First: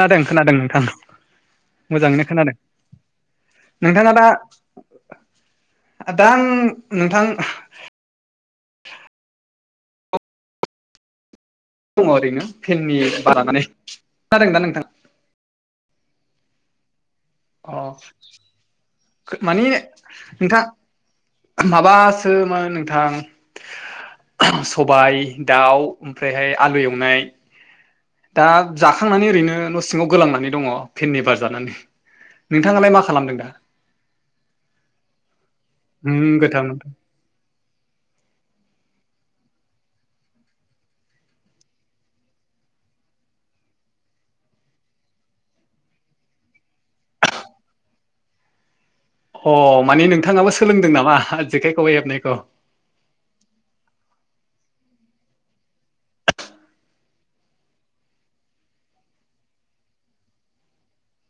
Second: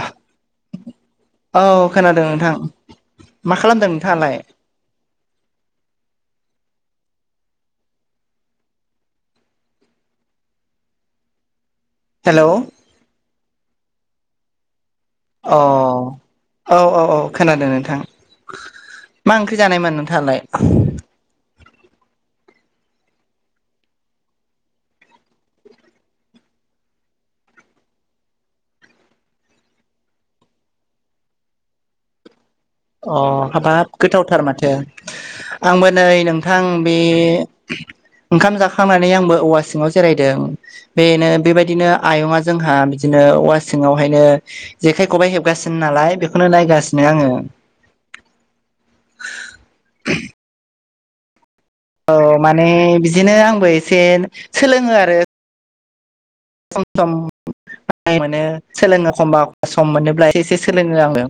खोनादों खोनादों नोंथां औ मोजाङैनो नोंथां खोनादों। मा खालामदों नोंथाङा दा नोंथाङालाय? दा आं नोंथां दङ ओरैनो हेलौ फेननि बार जानानै खोनादों ना नोंथां अ औ औ औ खोनादों अ नोंथां मा ओंख्रि मानि जानायमोन नोंथाङालाय? नोंथां माबासोमोन नोंथां। सबाइ दाउ ओमफ्रायहाय आलु एवनाय। दा जाखांनानै ओरैनो न' सिङाव गोलांनानै दङ फेननि बार जानानै। नोंथाङालाय मा अ खालामदों दा हाबाब गोथावथार माथो आंबो नै उम गोथां नोंथां बे ओंखाम जाखांनानै आंबो औवा सिङाव जिरायदों। बेनो बेबायदिनो आयंआ जोंहा बिदिनो औवा सिङाव हायनो जेखाइ खबाइ हेबगासिनो नालाय बेखौनो नायगासिनो आङो। अ माने नोंथाङाबो सोंलोंदों नामा जेखाय खबाइ हेब औ माने बिदिनो आंबो एसे सोलोङो आरो। सम सम बानाय मोनो सोलोङो एखमबा एखमब्ला सम मोनोब्ला एसे एसे सोलोङो आङो।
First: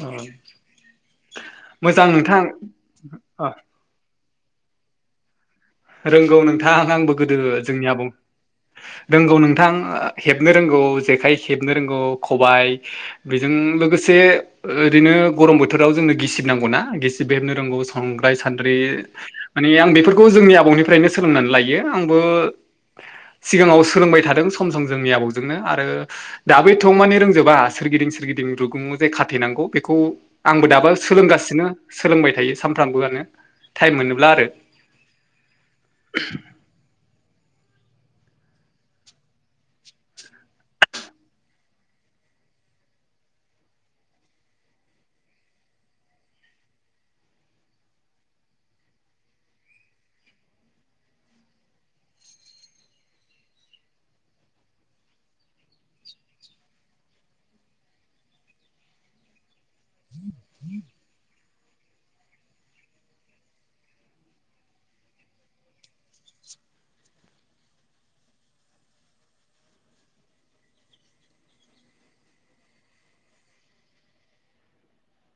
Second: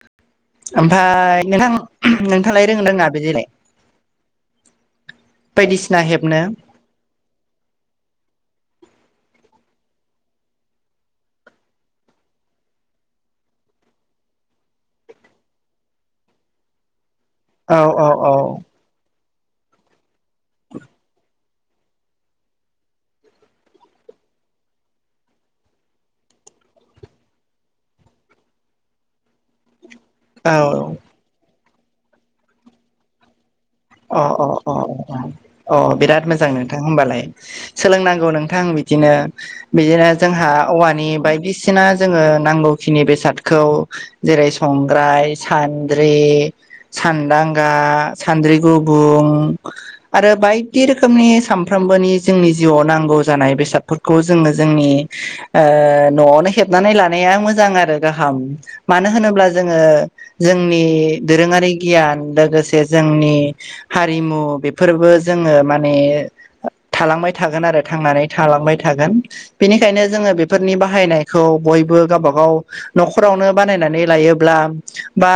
औ ओमफ्राय नोंथां नोंथांआलाय रोङोना रोङा बेदिलाय? रोंगौ हेबनो नोंथां आंबो गोदो जोंनि आबौ रोंगौ नोंथां हेबनो रोंगौ जेखाइ हेबनो रोंगौ खबाय। बेजों लोगोसे ओरैनो गरम बोथोराव जोंनो गिसिब नांगौना गिसि हेबनो औ रोंगौ औ संग्राय औ सानद्रि माने आं बेफोरखौ जोंनि आबौ आबौनिफ्रायनो सोलोंनानै लायो आंबो सिगाङाव सोलोंबाय थादों सम सम जोंनि आबौजोंनो आरो दाबो एथ' माने रोंजोबा सोरगिदिं सोरगिदिं रुगुं जे खाथेनांगौ बेखौ आंबो औ दाबो सोलोंगासिनो सोलोंबाय थायो सानफ्रामबोआनो टाइम अ मोनोब्ला आरो। अ अ अ बिराद मोजां नोंथां होमबालाय सोलोंनांगौ नोंथां बिदिनो। बिदिनो जोंहा औवानि बायदिसिना जोङो नांगौखिनि बेसादखौ जेरै संग्राय सान्द्रि सानदांगा सान्द्रि गुबुं आरो बायदि रोखोमनि सानफ्रोमबोनि जोंनि जिउआव नांगौ जानाय बेसादफोर खौ जोङो जोंनि ओ न'आवनो हेबनानै लानाया मोजां आरो गाहाम। मानो होनोब्ला जोङो जोंनि दोरोङारि गियान लोगोसे जोंनि हारिमु बेफोरबो जोङो माने थालांबाय थागोन आरो थांनानै थालांबाय थागोन। बेनिखायनो जोङो बेफोरनि बाहायनायखौ बयबो गावबागाव न'खरावनो बानायनानै लायोब्ला बा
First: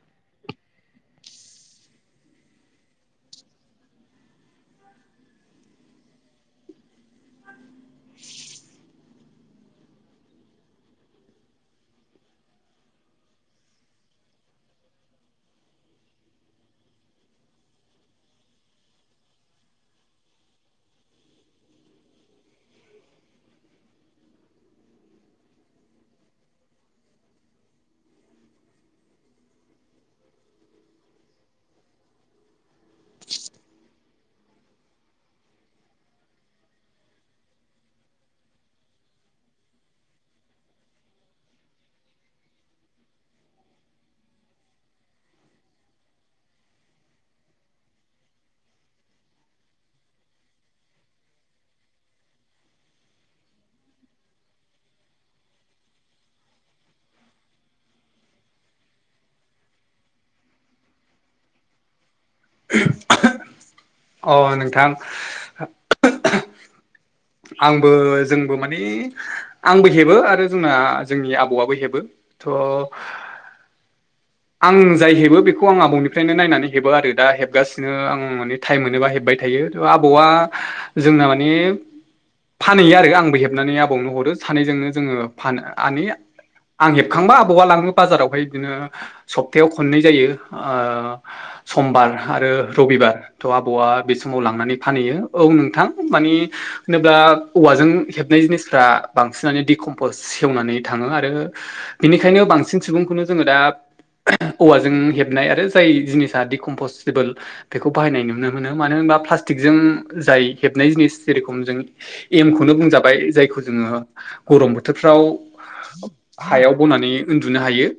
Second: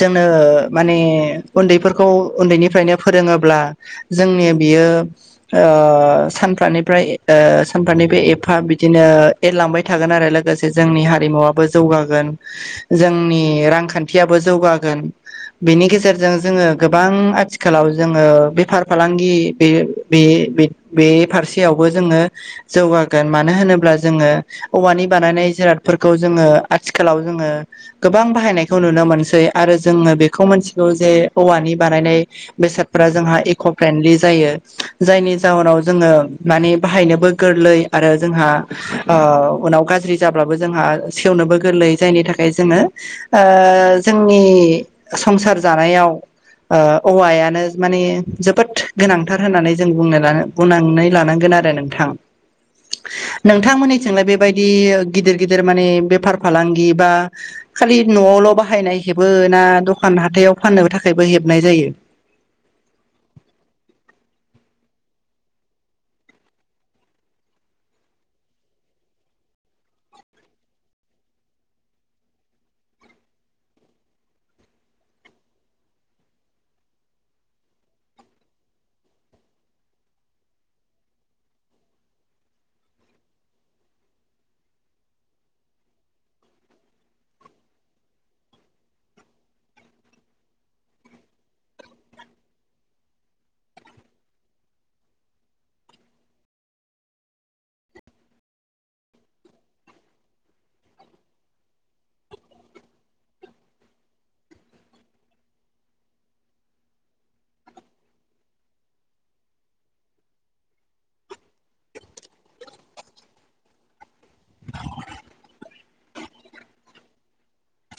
जोंनो माने उन्दैफोर खौ उन्दैनिफ्रायनो फोरोङोब्ला जोंनि बियो ओ सानफ्रानिफ्राय ओ सानफ्रानिफ्राय एफा बिदिनो एरलांबाय थागोन आरो लोगोसे जोंनि हारिमुवाबो जौगागोन। जोंनि रांखान्थियाबो जौगागोन बेनि गेजेरजों जोङो गोबां आथिखालाव जोङो बेफार फालांगि बे बे बे फारसेयावबो जोङो जौगागोन मानो होनोब्ला जोङो औवानि बानायनाय जिरादफोरखौ जोङो आथिखालाव जोङो गोबां बाहायनायखौ नुनो मोनसै आरो जोङो बेखौ मिथिगौ जे औवानि बानायनाय बेसादफोरा जोंहा इक' फ्रेन्डलि जायो जायनि जाहनाव जोङो माने बाहायनोबो गोरलै आरो जोंहा उनाव गाज्रि जाब्लाबो जोंहा सेवनोबो गोरलै जायनि थाखाय जोङो ओ जोंनि संसार जानायाव ओ औवायानो माने जोबोद गोनांथार होननानै जों बुंना बुंनानै लानांगोन आरो नों थां नोंथांमोननिथिंलाय बेबायदि गिदिर गिदिर माने बेफार फालांगि बा खालि न'आवल' बाहायनाय हेबो ना दखान हाथायाव फाननो थाखायबो हेबनाय जायो? [inaudible] अ नोंथां [inaudible] आंबो जोंबो माने आंबो हेबो आरो जोंना जोंनि आबौआबो हेबो। थ' आं जाय हेबो बेखौ आं आबौनिफ्रायनो नायनानै हेबो आरो दा हेबगासिनो आं माने टाइम मोनोबा हेबबाय थायो थ' आबौआ जोंना माने फानहैयो आरो आंबो हेबनानै आबौनो हरो सानैजोंनो जोङो फान आनैया आं हेबखांबा आबौआ लाङो बाजारावहाय बिदिनो सफथायाव खननै जायो ओ समबार आरो रबिबार थ' आबौआ बे समाव लांनानै फानहैयो औ नोंथां माने होनोब्ला औवाजों हेबनाय जिनिसफोरा बांसिनानो डिकम्पस सेवनानै थाङो आरो बेनिखायनो बांसिन सुबुंखौनो जोङो दा औवाजों हेबनाय आरो जाय जिनिसा डिकम्पसेबोल बेखौ बाहायनाय नुनो मोनो मानो होनबा प्लास्टिकजों जाय हेबनाय जिनिस जेरखम जों एम खौनो बुंजाबाय जायखौ जोङो गरम बोथोरफ्राव हायाव बनानै उन्दुनो हायो।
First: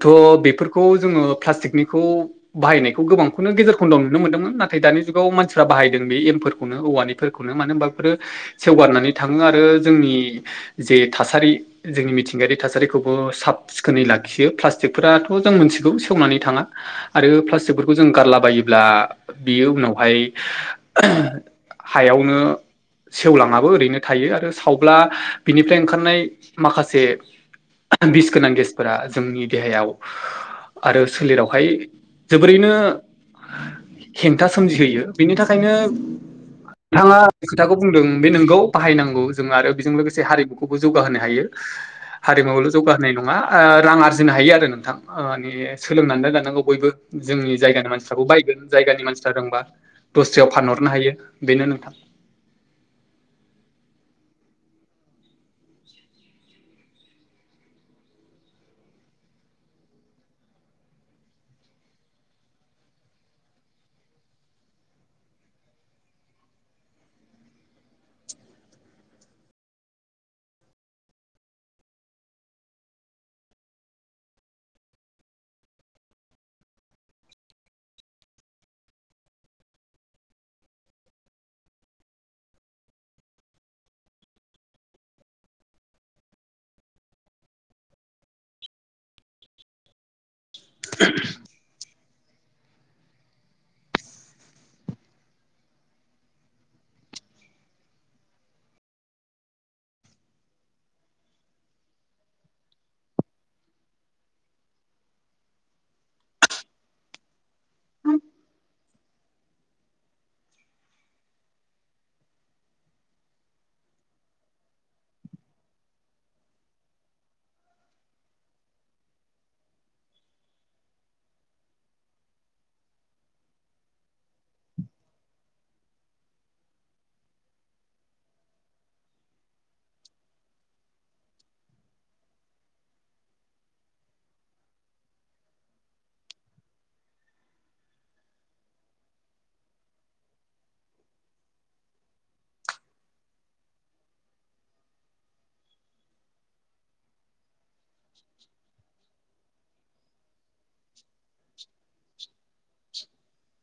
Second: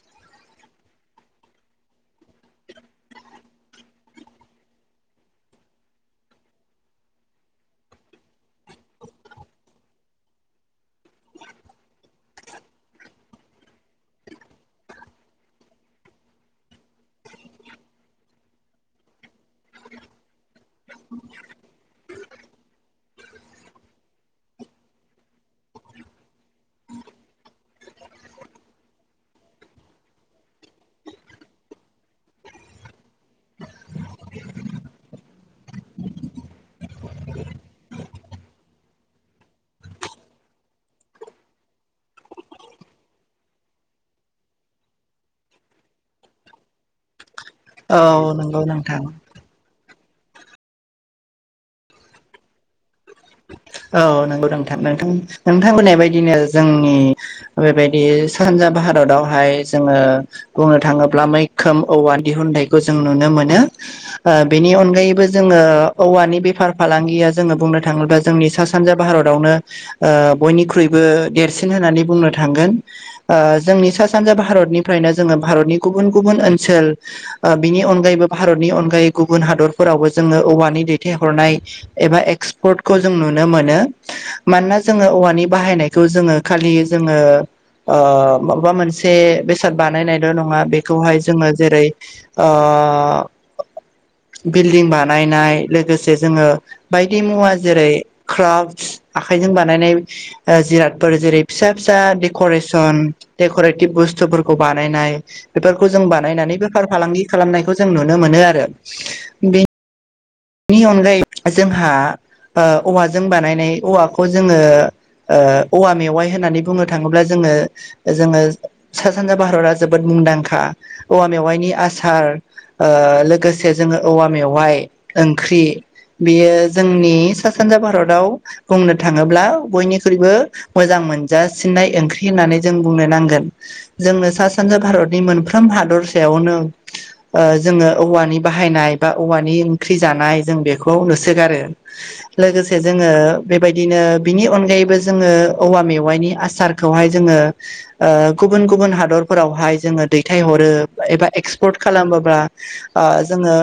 थ' बेफोरखौ जोङो प्लास्टिकनिखौ बाहायनायखौ गोबांखौनो गेजेर खन्दआव नुनो मोन्दोंमोन नाथाय दानि जुगाव मानसिफ्रा बाहायदों बे एमफोरखौनो औवानि फोरखौनो मानो ओमबाफोरो सेवगारनानै थाङो आरो जोंनि जे थासारि जोंनि मिथिंगायारि थासारिखौबो साब सिखोनै लाखियो प्लास बेफोराथ' जों मिथिगौ सेवनानै थाङा आरो प्लास्टिकफोरखौ जों गारलाबायोब्ला बियो उनावहाय हायावनो सेवलाङाबो ओरैनो थायो आरो सावब्ला बिनिफ्राय ओंखारनाय माखासे बिस गोनां गेसफोरा जोंनि देहायाव आरो सोलेरावहाय जोबोरैनो हेंथा सोमजिहोयो बेनि थाखायनो नोंथाङा खोथाखौ बुंदों बे नोंगौ बाहायनांगौ जों आरो बेजों लोगोसे हारिमुखौबो जौगाहोनो हायो। हारिमुवावल' जौगाहोनाय नङा ओ रां आर जिनो हायो आरो नोंथां ओ माने सोलोंनानै लानांगौ बयबो। जोंनि जायगानि मानसिफ्राबो औ नंगौ बायगोन नोंथां जायगानि मानसिफ्रा रोंबा दस्रायाव फानहरनो हायो बेनो नोंथां। औ नंगौ नोंथां नोंथां नोंथां बुंनाय बायदिनो जोंनि बेबायदि सानजा भारतावहाय जोङो बुंनो थाङोब्ला मैखोम औवा दिहुननायखौ जों नुनो मोनो। ओ बेनि अनगायैबो जोङो औवानि बेफार फालांगिया जोङो बुंनो थाङोब्ला जोंनि सा सानजा भारतावनो ओ बयनिख्रुइबो देरसिन होननानै बुंनो थांगोन। ओ जोंनि सा सानजा भारतनिफ्रायनो जोङो भारतनि गुबुन गुबुन ओनसोल ओ बिनि अनगायैबो भारतनि अनगायै गुबुन हादरफोरावबो जोङो औवानि दैथायहरनाय एबा एक्सपर्ट खौ जों नुनो मोनो मानोना जोङो औवानि बाहायनायखौ जोङो खालि जोङो ओ माबा मोनसे बेसाद बानायनायल' नङा बेखौहाय जोङो जेरै ओ बिल्दिं बानायनाय लोगोसे जोङो बायदि मुवा जेरै क्राफस आखाइजों बानायनाय ओ जिरादफोर जेरै फिसा फिसा देकरेसन देकरेटिभ बुस्थुफोरखौ बानायनाय बेफोरखौ जों बानायनानै बेफार फालांगि खालामनायखौ जों नुनो मोनो आरो। बे नि अनगायै जोंहा ओ औवाजों बानायनाय औवाखौ जोङो ओ औवा मेवाइ होननानै बुंनो थाङोब्ला जोङो जोङो सा सानजा भारताआ जोबोद मुंदांखा औवा मेवाइनि आसार ओ लोगोसे जोङो औवा मेवाइ ओंख्रि बियो जोंनि सा सानजा भारताव बुंनो थाङोब्ला बयनिख्रुइबो मोजां मोनजासिननाय ओंख्रि होननानै जों बुंनो नांगोन। जोंनो सा सानजा भारतनि मोनफ्रोम हादरसायावनो ओ जोङो औवानि बाहायनाय बा औवानि ओंख्रि जानाय जों बेखौ नुसोगारो। लोगोसे जोङो बेबायदिनो बिनि अनगायैबो जोङो औवा मेवाइनि आसार खौहाय जोङो गुबुन गुबुन हादरफोरावहाय जोङो दैथायहरो एबा एक्सपर्ट खालामोब्ला ओ जोङो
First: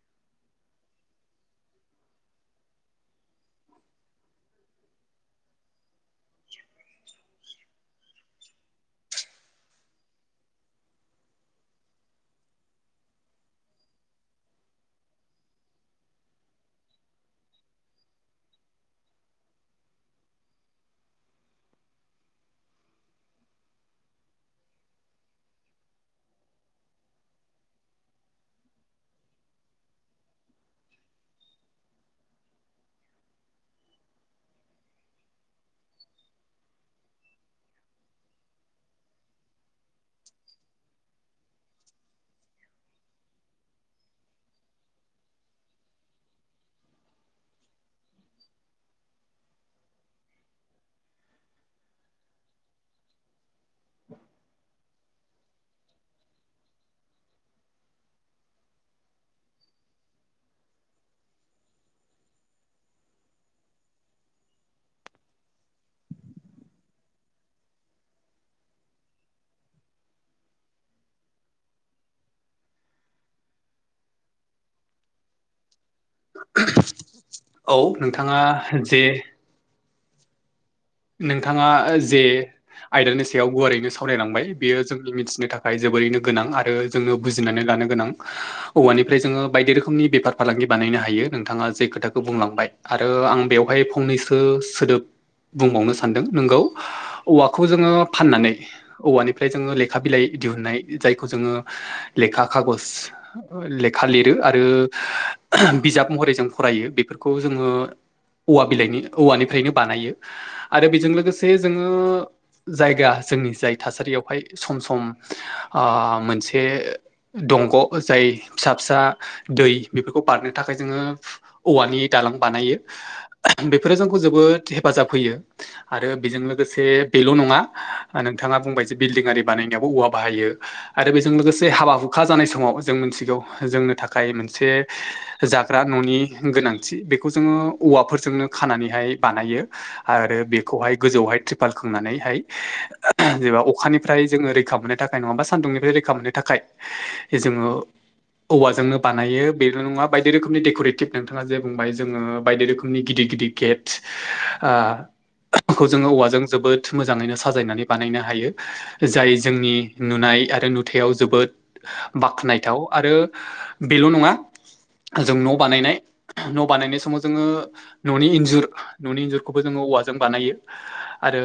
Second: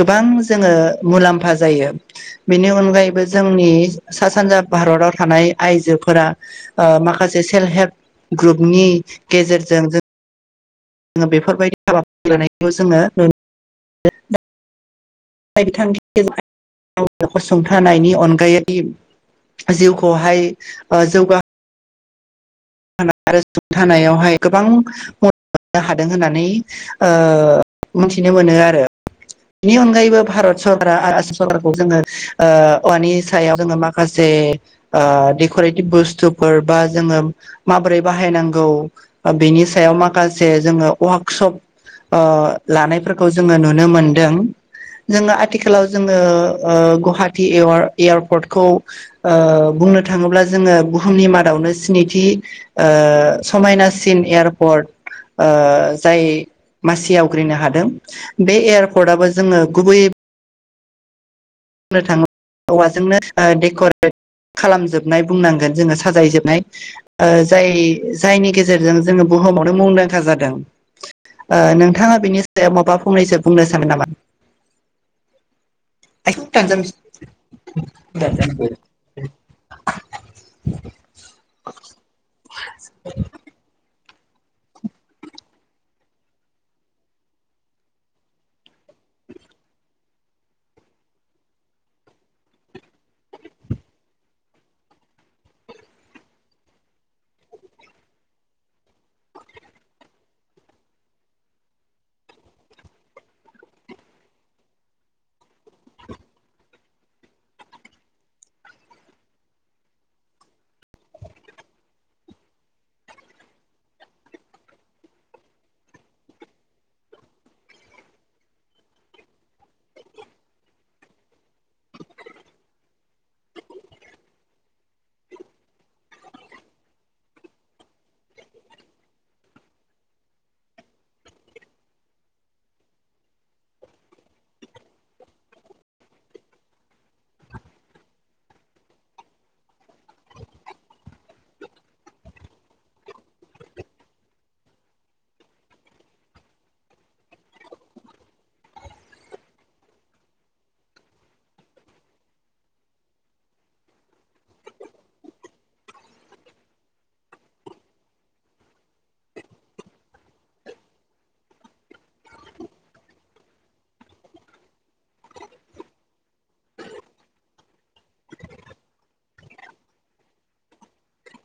गोबां जोङो मुलाम्फा जायो। बेनि अनगायैबो जोंनि सा सानजा भारताव थानाय आइजोफोरा ओ माखासे सेल्फ हेल्प ग्रुपनि गेजेरजों जों जोङो बेफोरबायदि हाबाफारि लानायखौ जोङो [unintelligible] बिथांनि [unintelligible] खौसुंथानायनि अनगायै जिउखौहाय जौगा आरो सुंथावहाय गोबां मदद मोननो हादों होननानै ओ मिनथिनो मोनो आरो बेनि अनगायैबो भारत सरकारा आसाम सरकारखौ जोङो औवानि सायाव जोङो माखासे ओ देक'रेटिभ बुस्थुफोर बा जोङो माबोरै बाहायनांगौ बेनि सायाव माखासे जोङो वार्कशप ओ लानायफोरखौ जोङो नुनो मोनदों। जोङो आथिखालाव जोङो ओ गुवाहाटी एयारपर्टखौ ओ बुंनो थाङोब्ला जोङो बुहुमनि मादावनो स्निथि ओ समायनासिन एयारपर्ट ओ जाय मासि आवग्रिनो हादों बे एयारपर्टआबो जोङो गुबै बुंनो थाङोब्ला औवाजोंनो देक'रेट खालामजोबनाय बुंनांगोन जोङो साजायजोबनाय ओ‌ जाय जायनि गेजेरजों जोङो बुहुमावनो मुंदांखा जादों। ओ नोंथाङा बिनि सायाव माबा फंनैसो बुंनो सानो नामा? औ नोंथाङा जे नोंथाङा जे आयदानि सायाव गुवारैनो सावरायलांबाय बेयो जोंनि मिथिनो थाखाय जोबोरैनो गोनां आरो जोङो बुजिनानै लानो गोनां औवानिफ्राय जोङो बायदि रोखोमनि बेफार फालांगि बानायनो हायो नोंथाङा जे खोथाखौ बुंलांबाय आरो आं बेवहाय फंनैसो सोदोब बुंबावनो सानदों नोंगौ औवाखौ जोङो फाननानै औवानिफ्राय जोङो लेखा बिलाइ दिहुननाय जायखौ जोङो लेखा खागज लेखा लिरो आरो बिजाब महरै जों फरायो बेफोरखौ जोङो औवा बिलाइनि औवानिफ्रायनो बानायो आरो बेजों लोगोसे जोङो जायगा जोंनि जाय थासारियावहाय सम सम मोनसे दंग' जाय फिसा फिसा दै बेफोरखौ बारनो थाखाय जोङो औवानि दालां बानायो बेफोरो जोंखौ जोबोद हेफाजाब होयो। आरो बेजों लोगोसे बेल' नङा नोंथाङा बुंबाय जे बिल्डिं आरि बानायनायावाबो औवा बाहायो आरो बेजों लोगोसे हाबा हुखा जानाय समाव जों मिथिगौ जोंनो थाखाय मोनसे जाग्रा न'नि गोनांथि बेखौ जोङो औवाफोरजोंनो खानानैहाय बानायो। आरो बेखौहाय गोजौहाय ट्रिपाल खांनानैहाय जेनबा अखानिफ्राय जोङो रैखा मोनो थाखाय नङाबा सान्दुंनिफ्राय रैखा मोननो थाखाय जोङो औवाजोंनो बानायो बेल' नङा बायदि रोखोमनि दक'रेटिभ नोंथाङा जे बुंबाय जोङो बायदि रोखोमनि गिदिर गिदिर गेटस खौ जोङो औवाजों जोबोद मोजाङैनो साजायनानै बानायनो हायो जाय जोंनि नुनाय आरो नुथायाव जोबोद बाख्नायथाव आरो बेल' नङा जों न' बानायनाय न' बानायनाय समाव जोङो न'नि इन्जुर न'नि इन्जुर खौबो जोङो औवाजों बानायो आरो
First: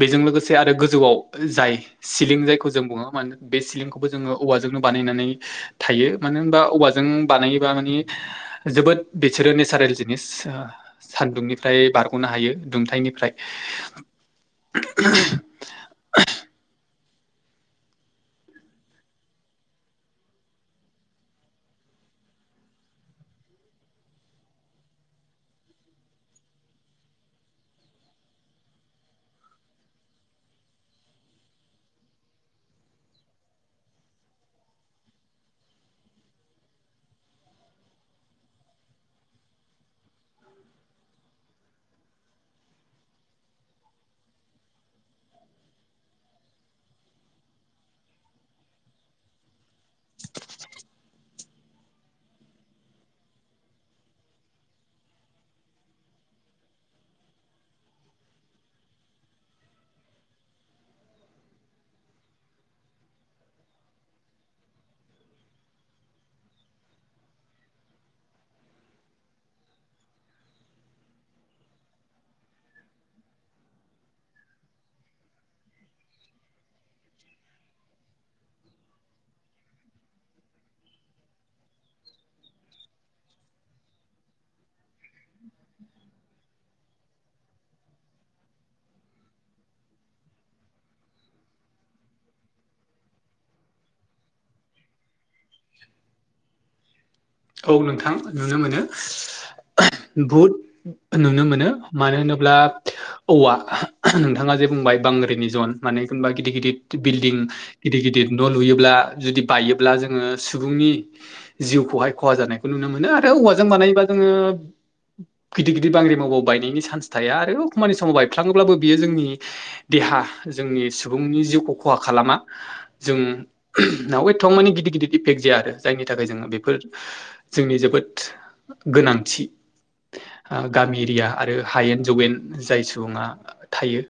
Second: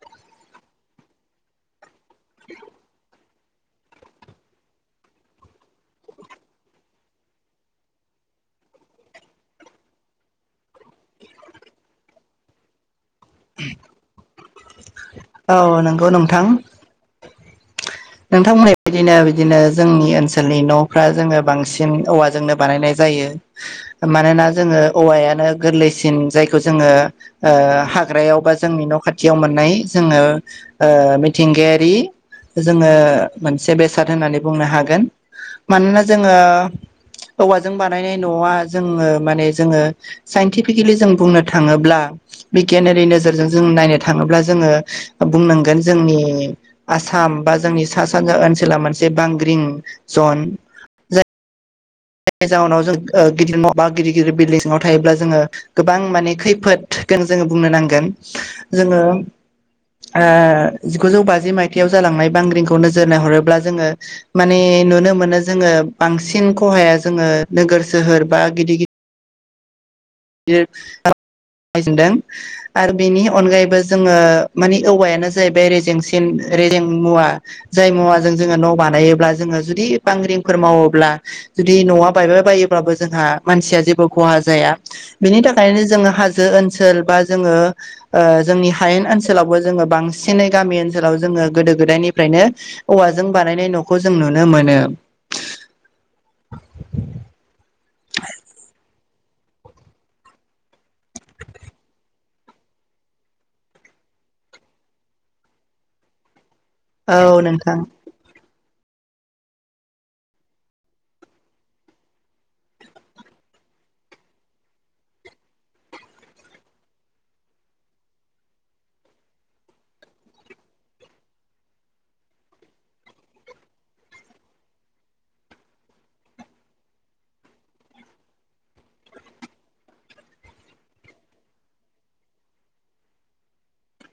बेजों लोगोसे आरो गोजौआव जाय सिलिं जायखौ जों बुङो मानो बे सिलिंखौबो जोङो औवाजोंनो बानायनानै थायो मानो होनबा औवाजों बानायोबा माने जोबोद बिसोरो नेचारेल जिनिस सान्दुंनिफ्राय बारग'नो हायो दुंथायनिफ्राय औ नंगौ नोंथां नोंथांमोनहा बेदिनो बिदिनो जोंनि ओनसोलनि न'फ्रा जोङो बांसिन औवाजोंनो बानायनाय जायो मानोना जोङो औवायानो गोरलैसिन जायखौ जोङो हाग्रायाव बा जोंनि न' खाथियाव मोननाय जोङो मिथिंगायारि जोङो मोनसे बेसाद होननानै बुंनो हागोन मानोना जोङो औवाजों बानायनाय न'आ जोङो माने जोङो साइन्टिफिकेलि जों बुंनो थाङोब्ला बिगियानारि नोजोरजों जों नायनो थाङोब्ला जोङो बुंनांगोन जोंनि आसाम बा जोंनि सा सानजा ओनसोला मोनसे बांग्रिं जन जाहउनाव जों गिदिर न' बा गिदिर गिदिर बिलदिआव थायोब्ला जोङो गोबां माने खैफोदखौनो जोङो बुंनो नांगोन जोङो ओ जिगुजौ बाजि माइथायाव जालांनाय बांग्रिंखौ नोजोर नायहरोब्ला जोङो माने नुनो मोनो जोङो बांसिन खहाया जोङो नोगोर सोहोर बा गिदिर [unintelligible] आरो बेनि अनगायैबो जोङो मानि औवायानो जाहैबाय रेजेंसिन रेजें मुवा। जाय मुवाजों जोङो न' बानायोब्ला जोङो जुदि बांग्रिंफोर मावोब्ला जुदि न'आ बायबाय बायोब्लाबो जोंहा मानसिया जेबो खहा जाया। बिनि थाखायनो जोङो हाजो ओनसोल बा जोङो ओ‌ जोंनि हायेन ओनसोलावबो जोङो बांसिनै गामि ओनसोलाव जोङो गोदो गोदायनिफ्रायनो औवाजों बानायनाय न'खौ जों नुनो मोनो। औ नोंथां नुनो मोनो। [inaudible] बुद नुनो मोनो मानो होनोब्ला औवा नोंथाङा जे बुंबाय बांग्रिनि जन माने एखबा गिदिर गिदिर बिल्डिं औ नोंथां गिदिर गिदिर न' लुयोब्ला जुदि बायोब्ला जोङो सुबुंनि जिउखौहाय खहा जानायखौ नुनो मोनो आरो औवाजों बानायोबा जोङो गिदिर गिदिर बांग्रि मावबाबो बायनायनि सान्स थाया आरो खानि समाव बायफ्लाङोब्लाबो बियो जोंनि देहा जोंनि सुबुंनि जिउखौ खहा खालामा जोंनाव एथबां माने गिदिर गिदिर इफेक्ट जाया आरो जायनि थाखाय जोङो बेफोर जोंनि जोबोद गोनांथि। ओ गामि एरिया आरो हायेन जगेन जाय सुबङा थायो।